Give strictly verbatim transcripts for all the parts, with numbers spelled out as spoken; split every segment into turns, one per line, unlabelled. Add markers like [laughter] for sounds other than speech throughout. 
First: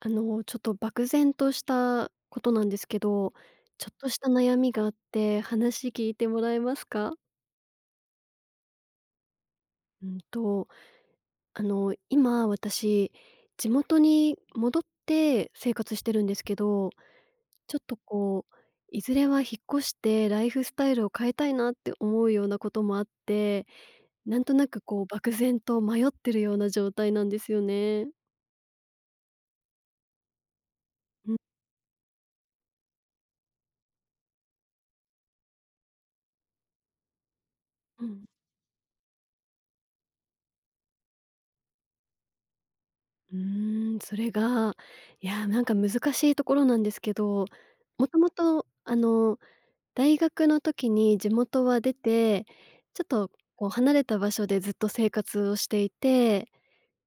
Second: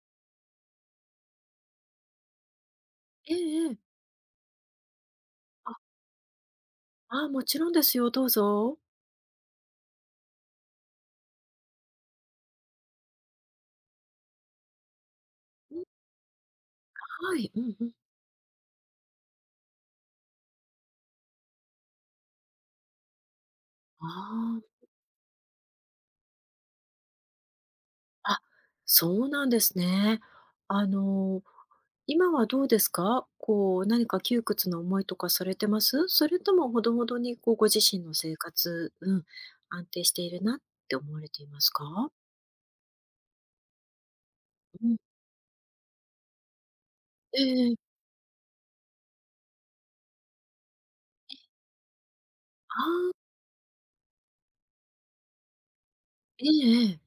あの、ちょっと漠然としたことなんですけど、
ええええ。
ちょっとした悩みがあって
あ、
話聞いてもらえますか？
ああ、もちろんですよ、どうぞ。
うんと、あの、今私、地元に戻って生
うん。
活してるんですけど、
はい、う
ち
ん
ょっ
うん。
とこう、いずれは引っ越してライフスタイルを変えたいなって思うようなこともあって、
あ
なんとなくこう漠然と迷ってるような状態なんですよね。
あ、あ、そうなんですね。あ
うん
の、今はどうですか？こう、何か窮屈な思いとかされてます？それともほどほどにこうご自身
う
の
ん。
生活、うん、安定しているなって思われていますか？
うーん、それが、
うん。
いやー、なんか難しいところなんですけ
え
ど、
えええ。
もともと、あの、大学の時に地元は出て、
あ
ちょっ
あ、
とこう離れた場所でずっと生活をしてい
え
て、
えええ。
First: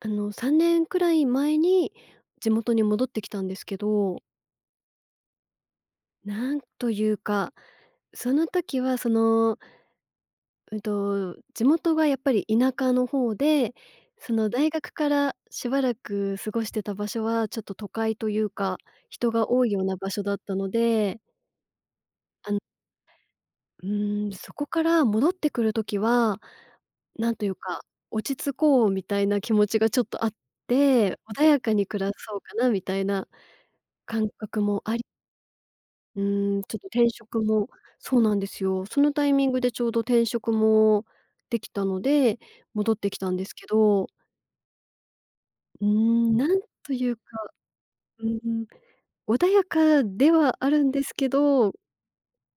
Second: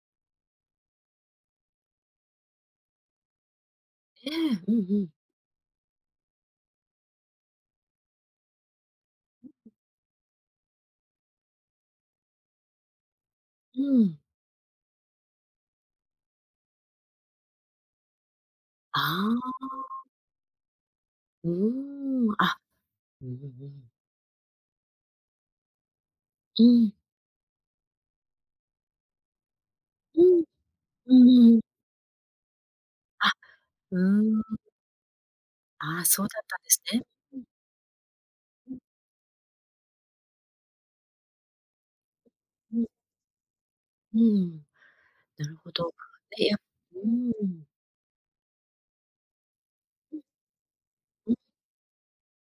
あの、さんねんくらい前に地元に戻ってきたんですけど、
ええ、うんうん。
なんというか、その時はそのうんと、地元がやっぱり田舎の方で、
うん。
その大学からしばらく過ごしてた場所はちょっと都会というか、
あ
人が多
あ、
いような場所だったので、
うーん、
あの、
あ、うんうんう
う
ん。
ーん、そこから戻ってくる時は、
うん。
なんというか、落ち着こうみたいな気持ちがちょっ
う
とあっ
ん、う
て、
んう
穏
んうん。
やかに暮らそうかなみたいな
あ、う
感
ー
覚
ん。
もあり、
ああ、
う
そうだっ
ー
た
ん、
んで
ちょっ
す
と
ね。
転
う
職
ん
もそうなんです
うん
よ。そのタイミングでちょうど転職もできたので、
うん
戻ってきたんですけど、
うん。なるほ
うー
ど。
ん、な
で、や
んと
う
いうか、
ん。
うーん、穏やかではあるんですけ
うん。
ど、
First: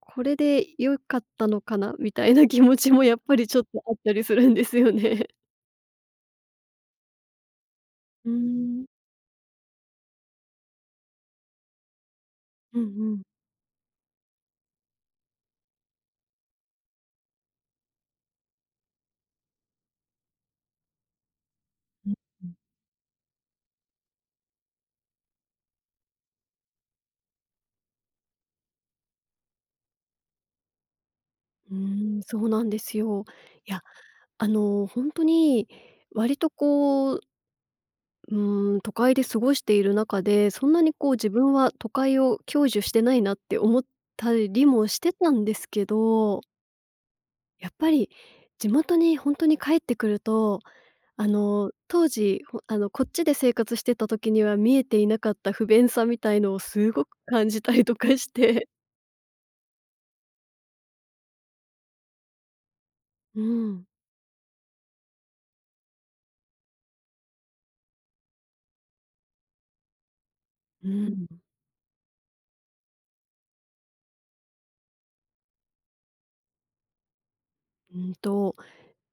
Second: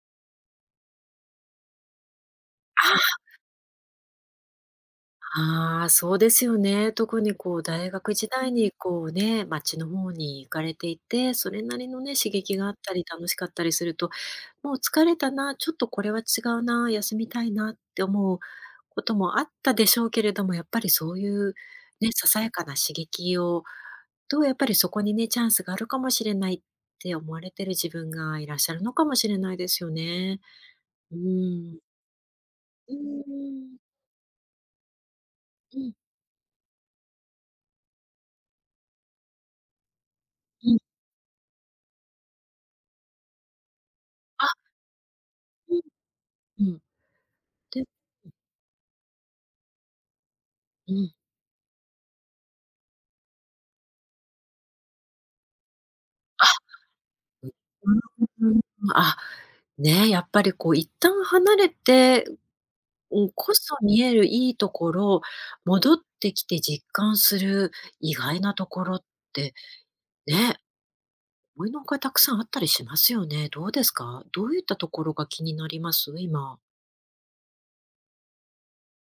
これで良かったのかなみたいな気持ちもや
あ
っぱりちょっとあったりするんですよね。[laughs]
あ、ああ、そうですよね。特にこう大学時
うー
代に
ん、
こうね、街の方に行かれていて、それなりのね、刺激があっ
うん
たり
うん。
楽しかったりすると、もう疲れたな、ちょっとこれは違うな、休みたいなって思うこともあったでしょうけれども、やっぱりそういうね、ささやかな刺激をと、やっぱりそこにね、チャンスがあるかもしれないって思われてる自分がいらっしゃるのかもしれないですよね。う
う
ーん。
ーん、そうなんで
う
す
ー
よ。い
ん。
や、あの、ほんとに
うん、
割とこううーん、都会で過ごしている中で、そん
うん。
なにこう自分は都会を享受してないなって思った
あ、
りもしてたんです
う
けど、
ん、うん。
やっ
で
ぱり地元に本当に帰ってくると、
うん。
あの、当時、ほあの、こっちで生活してた時には見えていなかった不便さみたい
あ、
のをすごく
う
感じたりとかし
ーん。
て。
あ、ね、やっぱりこう一旦離れて、うん、
う
こそ
ん、
見えるいいところ、戻ってきて実感する意外なところって、ね、
うん、
思いのほかたくさんあったりしますよね。どうですか？どういったところが気になります？今。
うんと、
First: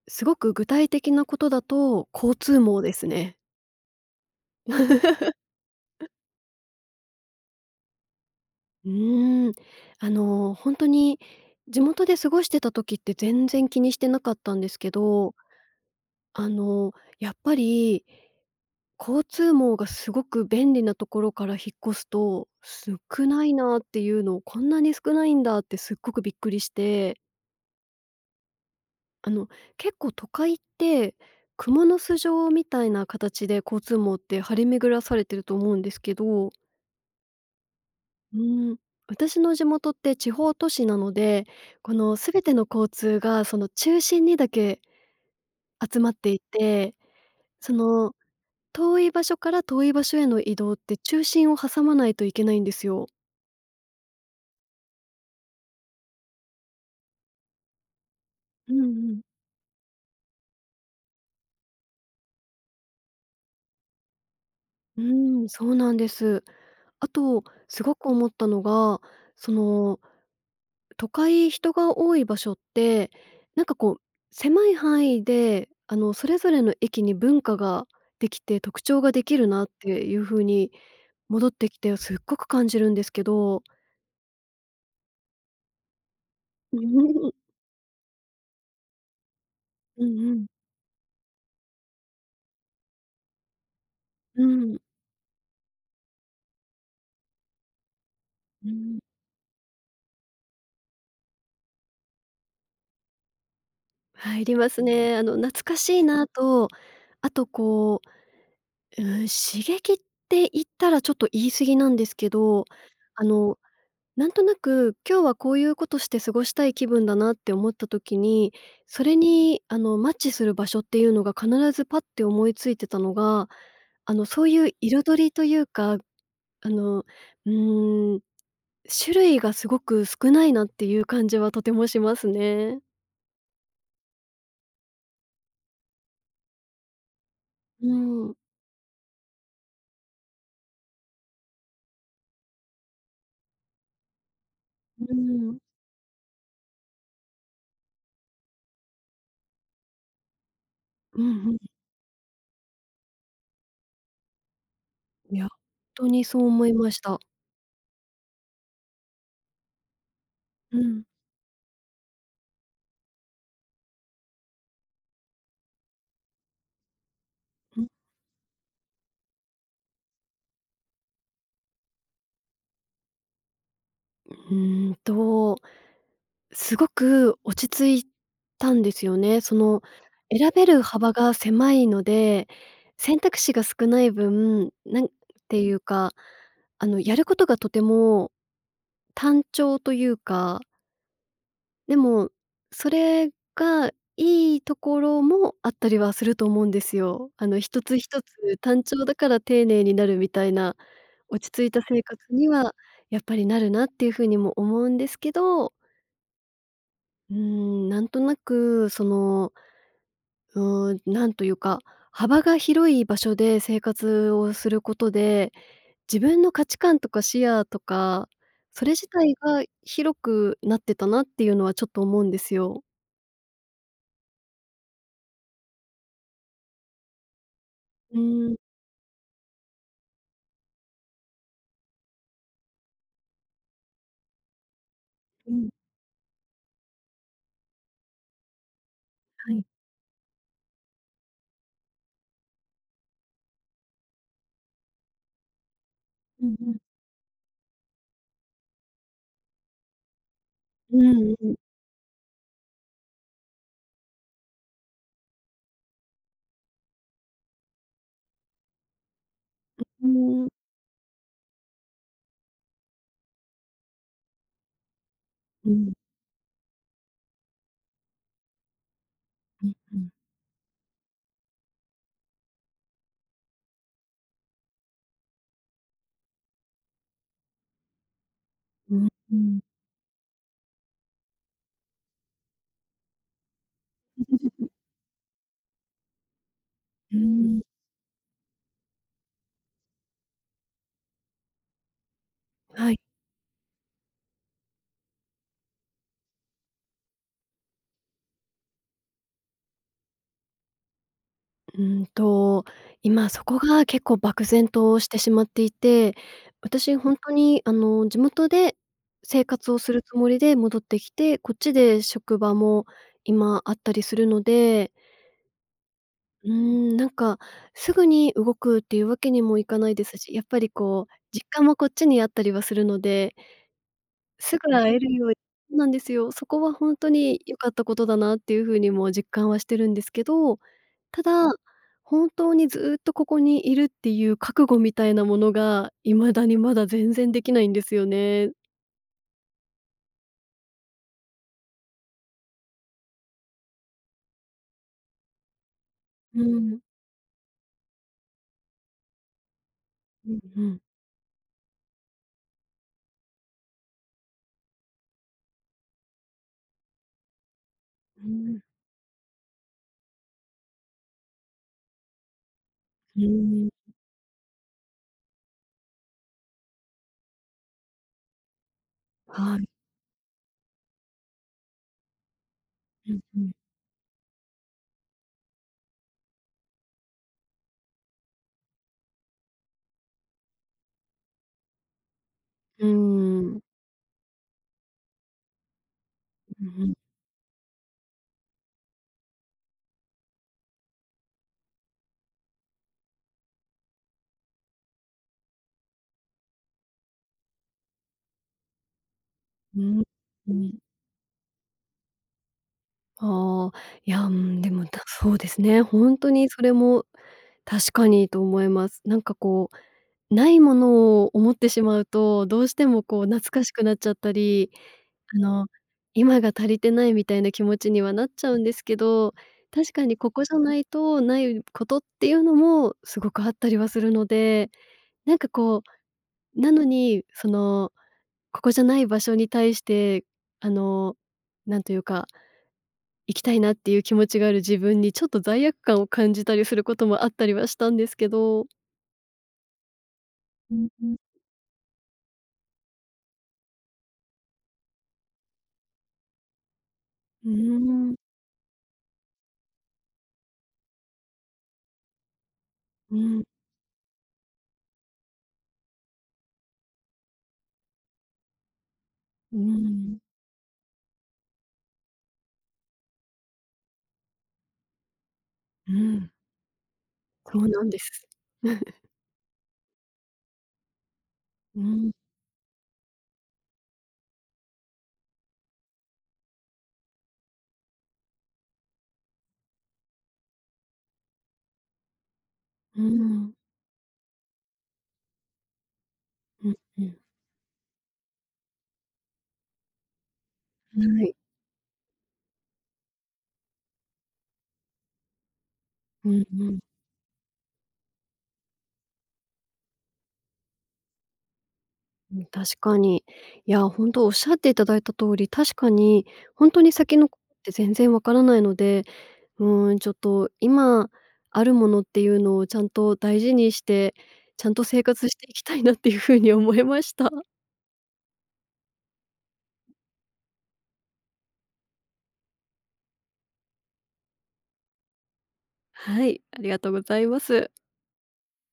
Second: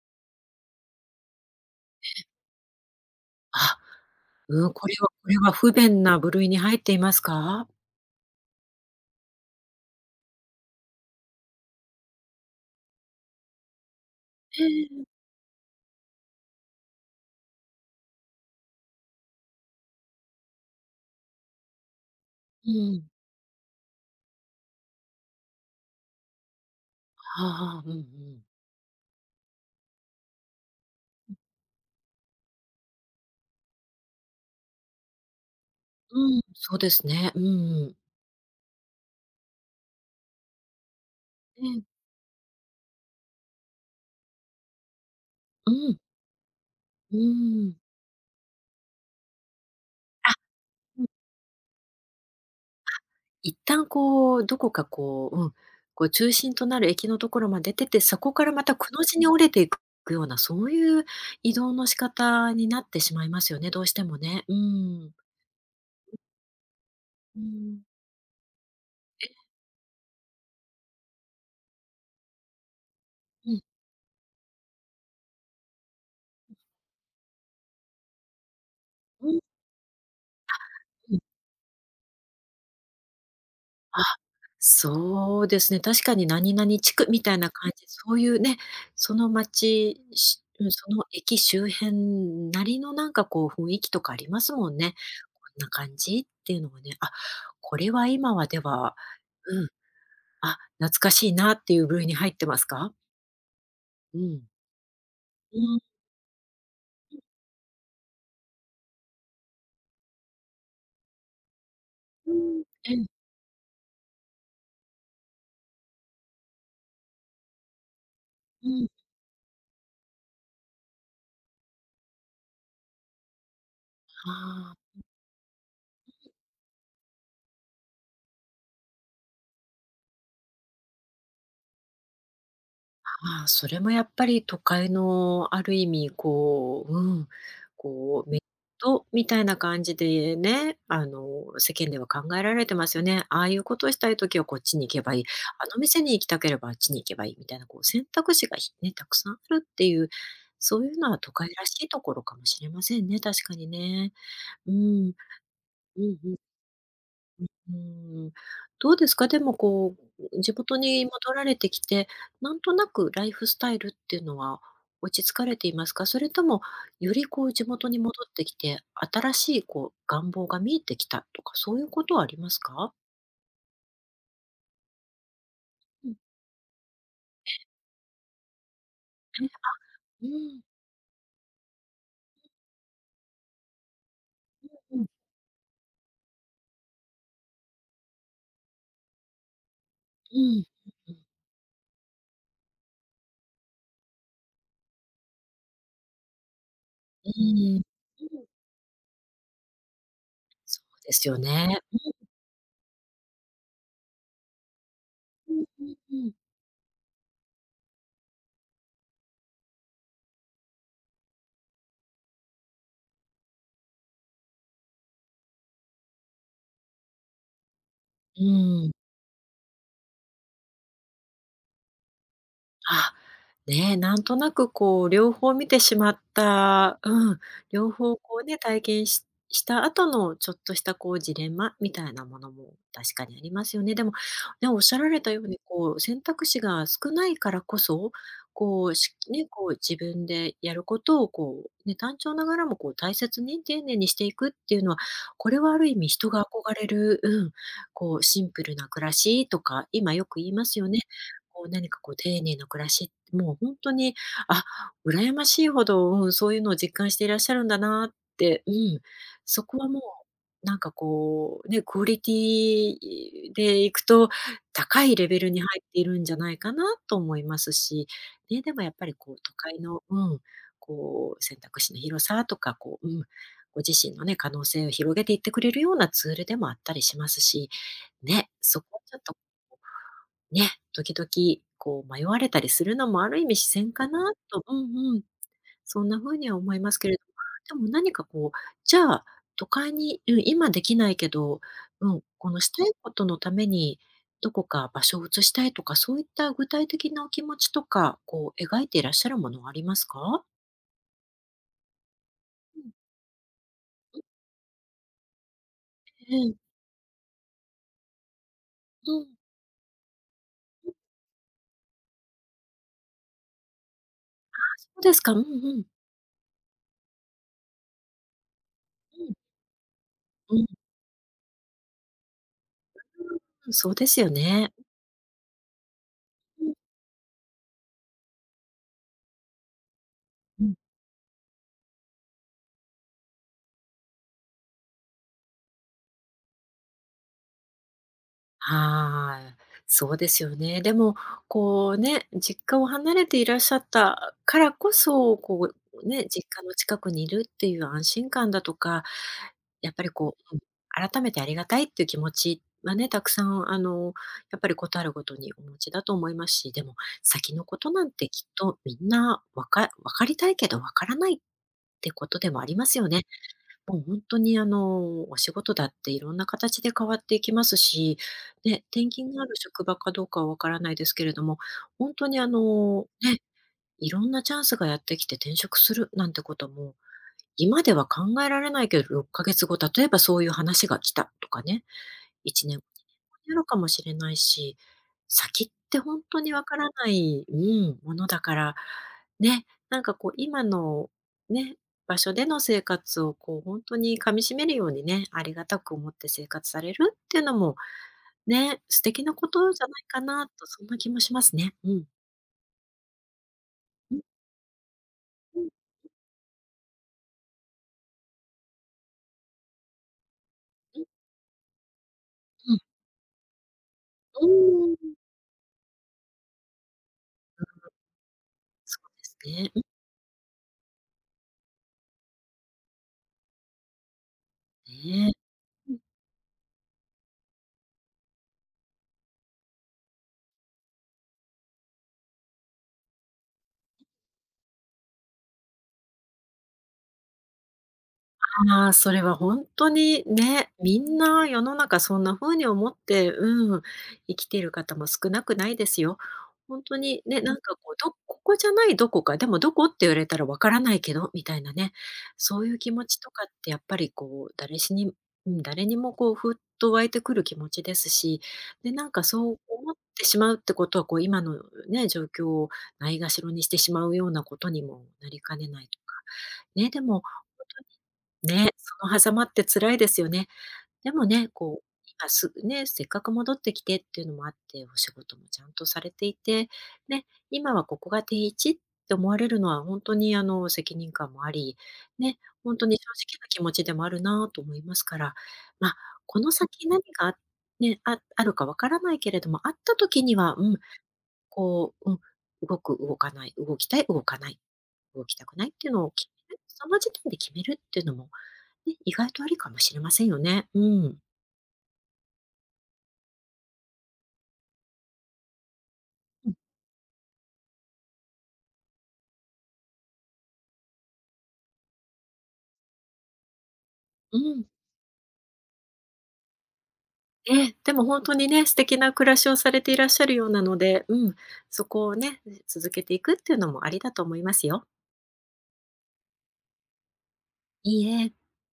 すごく具体的なことだと、交通網ですね。
あ、うん、これはこ
[laughs]
れは不便な部類に入っていますか？
うーん、あの、本当に地元で過ごしてた時って全然気にしてなかったんですけ
ええ
ど、あの、やっぱり交通網がすごく便利なところから引っ越すと、
うん。
少ないなっていうのをこんなに少ないんだってすっごくびっくりして、
ああ、うんうん。
あの、結構都会って蜘蛛の巣状みたいな形で交通網って張り巡らされてると思うんですけ
うん、
ど、
そうですね。うん
うーん、私の地元って地方都市なので、
ええ。
この全ての交通がその中心にだけ
うん、
集まっていて、
うー
そ
ん。
の遠い場所から遠い場所への移動って
うん、
中心を挟まないといけないんですよ。
一旦こう、どこかこう、うん、こう中心となる駅のところまで出て、そこからま
う
た
んう
くの字に
ん
折れていくような、そういう移動の仕方になってしまいますよね、どうしてもね。う
う
ん。
ーん、そうなんです。あ
う
と、
ん。
すごく思ったのが、
え、
その都会人が多い場所って、
うん、
なんかこう狭い範囲であのそれぞれの駅に文化ができて特徴がで
う
き
ん
るなっていう風に
うん。
戻ってきてすっごく感じるんですけど。
あ、そうですね、確かに何々地区みたいな
[laughs]
感じ、そういうね、その町、
うんうんう
し
ん。
うん、その駅周辺なりのなんかこう雰囲気とかありま
う
すもん
ん。
ね。こんな感じっていうのがね、あ、これは今はで
う
は
ん。
うん、あ、懐かしいなっていう部類に入ってますか？うん。
入りますね。あの、懐
う
か
ん、
しいなと、あとこう、うん、刺激って言ったらちょっと言い過ぎなんですけ
うん、
ど、
ええ、
あの、なんとなく今日はこういうことして過ごしたい気分だなって思った時に、
うん、
そ
あ
れにあの、マッチする場所っていうのが必ずパッて思いついてたのが、あの、そういう
あ。
彩りというか、あの、うーん種類がすごく少ないなっていう感じはとてもしますね。
ああ、それもやっぱり都会のある意味こう、うん、
う
こう
ん。
メリットみたいな感じでね、あの、世間では考えられてますよね。ああいうことをしたい時はこっちに行け
う
ばいい、
ん。
あの店に行きたければあっちに行けばいいみたいな、こう選択肢がひね、たくさんあるっていう、そういうのは
う
都
ん
会
うん。
らしいところかもしれませんね、確かにね。うん、
いや、
う
ほんと
ん
に
う
そ
ん。
う思いました。
うーん、どうですか？でもこう、地
う
元
ん。
に戻られてきて、なんとなくライフスタイルっていうのは落ち着かれていますか？それとも、よりこう地
うん。
元に戻ってきて、新しいこう願望が見えてきたとか、そういうことはありますか？
ーんと、
うん、
すごく落ち着いたんですよね。
え、
その、
う
選
ん、
べる幅が狭いので、選択肢が少ない分、
うん、
な
うん、
んていうか、あの、やることがとても単調という
う
か、
ん、うん、
でも、それがいいところもあったりはすると思うんです
う
よ。あの、
ーん、う
一
ん、
つ一つ単調だから丁寧になるみたいな、
そうですよ
落ち着いた
ね。
生活にはやっぱりなるなっていうふうにも思うんですけ
うん
ど、
うんうんうん。
うーん、なんとなくその、うーん、なんというか、幅が広い場所で生活をすることで、自分の価値観とか視野と
うんそうですよねうんうんうん
か、
う
そ
んう
れ
ん
自体が広くなってたなっていうのはちょっと思うんですよ。
あ、ねえ、なんとなくこう両方見てしまった、うん、両
う
方こう
ーん。
ね、体験しした後のちょっとしたこうジレンマみたいなものも確かにありますよね。でも、ね、おっしゃられたようにこう選択肢が少ないからこそ、こう、しね、
はい。
こう自分でやることをこう、ね、単調ながらもこう大切に丁寧にしていくっていうのは、これはある意味人が
うんう
憧
ん。
れる、うん、こうシンプルな暮らしとか、今よく言いますよ
う
ね。
んうん。
こう何かこう丁寧な暮らし、もう本当に、あ、羨ましいほど、うん、そういうのを実感していらっしゃるんだなって、うん、そこはも
うん。
う、なんかこう、ね、クオリティでいくと、高いレベルに入
う
っ
ん。
ているんじゃないかなと思いますし、ね、でもやっぱりこう都
うん
会
う
の、
ん。
うん、こう選択肢の広さとか、こう、うん、ご自身のね、可能性を広げていってくれるようなツールでもあったりしますし、ね、そこ
う
はちょっと
ん。
ね、時々こう迷われたりするのもある意味自然かなとうんうん、そんな風には思いますけ
う
れ
ー
ど
ん。
も、でも何かこう、じゃあ、都会に、うん、今できないけど、うん、このした
は
い
い。
ことのために、どこか場所を移したいとか、そういった具体的なお気持ちとか、こう描いていらっしゃるものはありますか？
うーんと、
うん、
今そこが結構漠然としてしまっていて、
ええ、
私ほんとにあの、地元で
うん、
生活をするつもりで戻ってきて、こっちで職場も今あったりするの
そ
で、
うですか。うんうん。
うーん、なんかすぐに動くっていうわ
う
け
ん、
にもいかないですし、やっ
う
ぱ
ん、う
りこう、実家もこっちにあったりはするので
ん、そうですよ
すぐ
ね。
会えるようそうなんですよ。そこ
う
は
ん、
ほんとに良かったことだなっていう風にも実感はしてるんですけど、
うん。
ただ、本当にずっとここにいるっていう覚悟みたいなものが、未だにまだ全然できないんですよね。
はい。そうですよね。でも、こうね、実家を離れていらっしゃったからこそ、こうね、
う
実家の
ん。
近くにいるっていう安心感だとか、やっぱり
う
こ
ん
う、うん、
うん。
改めてありがたいっていう気持ちはね、たくさんあの、やっぱりことあるごとにお持ちだと思いますし、でも先のことなん
う
てきっ
ん。
とみんなわか分かりたいけど分からないってことでもありますよ
う
ね。
ーん。
もう本当にあの、お仕事だっていろんな形で変わっていきますし、ね、転勤がある
はい。
職場かどうかは分からないですけれども、本当にあの、
うん
ね、
うん。
いろんなチャンスがやってきて転職するなんてことも、今では考えられないけどろっかげつご、例えばそういう話が来たとかね、いちねん
うー
や
ん。
るかもしれないし、先って本当にわ
う
か
んう
ら
ん。
ないうん、ものだから、ね、なんかこう今のね、場所での生活をこう本当に噛み締めるようにね、ありがたく思って生活されるっていうのも、ね、素敵なこと
う
じゃな
ん。
いかな
う
と、
ん。
そんな気もしますね。うん。
ああ、い
うん
や、うん、でも、たそうです
うん、
ね、ほんとにそれも確かにと思います。なんかこう、ないも
うん
のを思ってしまうと、どうし
うん。
てもこう懐かしくなっちゃった
う
り、
ーん、
あの、今が足りてないみたいな気持ちにはなっちゃうんですけ
そうで
ど、
すね。うん、
確かにここじゃないとないことっていうのもすごくあったりはするので、
ね。
なんかこう、なのに、その、ここじゃない場所に対して、あの、なんというか行きたいなっていう気持ちがある自分に、ちょっと罪悪感を感じたりすることもあったりはしたんですけど。
ああ、それは本当にね、
うん
み
うん。
んな世の中そんな風に思って、うん、生きている方も少なくないですよ。本当にね、
うー
なん。かこう、
ん、
どここじゃないどこか、でもどこって言われたらわからないけど、みたいなね、そういう気持
う
ちと
ん、
かってやっぱりこう、誰しにうん、誰にもこう、ふっと湧いてくる気持ちですし、で、なんかそ
う
う思っ
ん、
てしまうってことは、こう今のね、状況をないがしろにしてしまうようなことにもなりかねない
う
とか。
ん、
ね、でも
そ
本
うなんです。
当に
う
ね、その狭間って辛いですよね。でもね、こう、
ん、
今すね、せっかく戻ってきてっていうのもあって、お仕事もちゃんとされていて、ね、今はここが定位置って思われるのは本当にあの、責任感もあり、ね、本当に正
う
直な
ん、
気持ちでもあるなと思いますから、まあ、この
うん
先何
うん。
があね、ああるかわからないけれども、あった時には、うん、
ははい。い。
こう、うん、動く、動かない、動きたい、動かない、動きたくないっていうのを決
うん
める、
うんはいい、
その時点で決めるっていうのもね、意外とありかもしれませんよね。うん。
うん、確かに。いや、ほんとおっしゃっていただいた通り、確かに
うん。
ほんとに先のことって全然わからないので、うーん、ちょっと今あるものっていうのをちゃんと大事にして、
うん。
ちゃんと生活していきたいなっていう風に思いました。
ええ、でも本当にね、素敵な暮らしをされていらっしゃるようなので、うん、そこをね、続けていくっていうのもありだと思いますよ。
はい、ありがとうございます。
いいえ。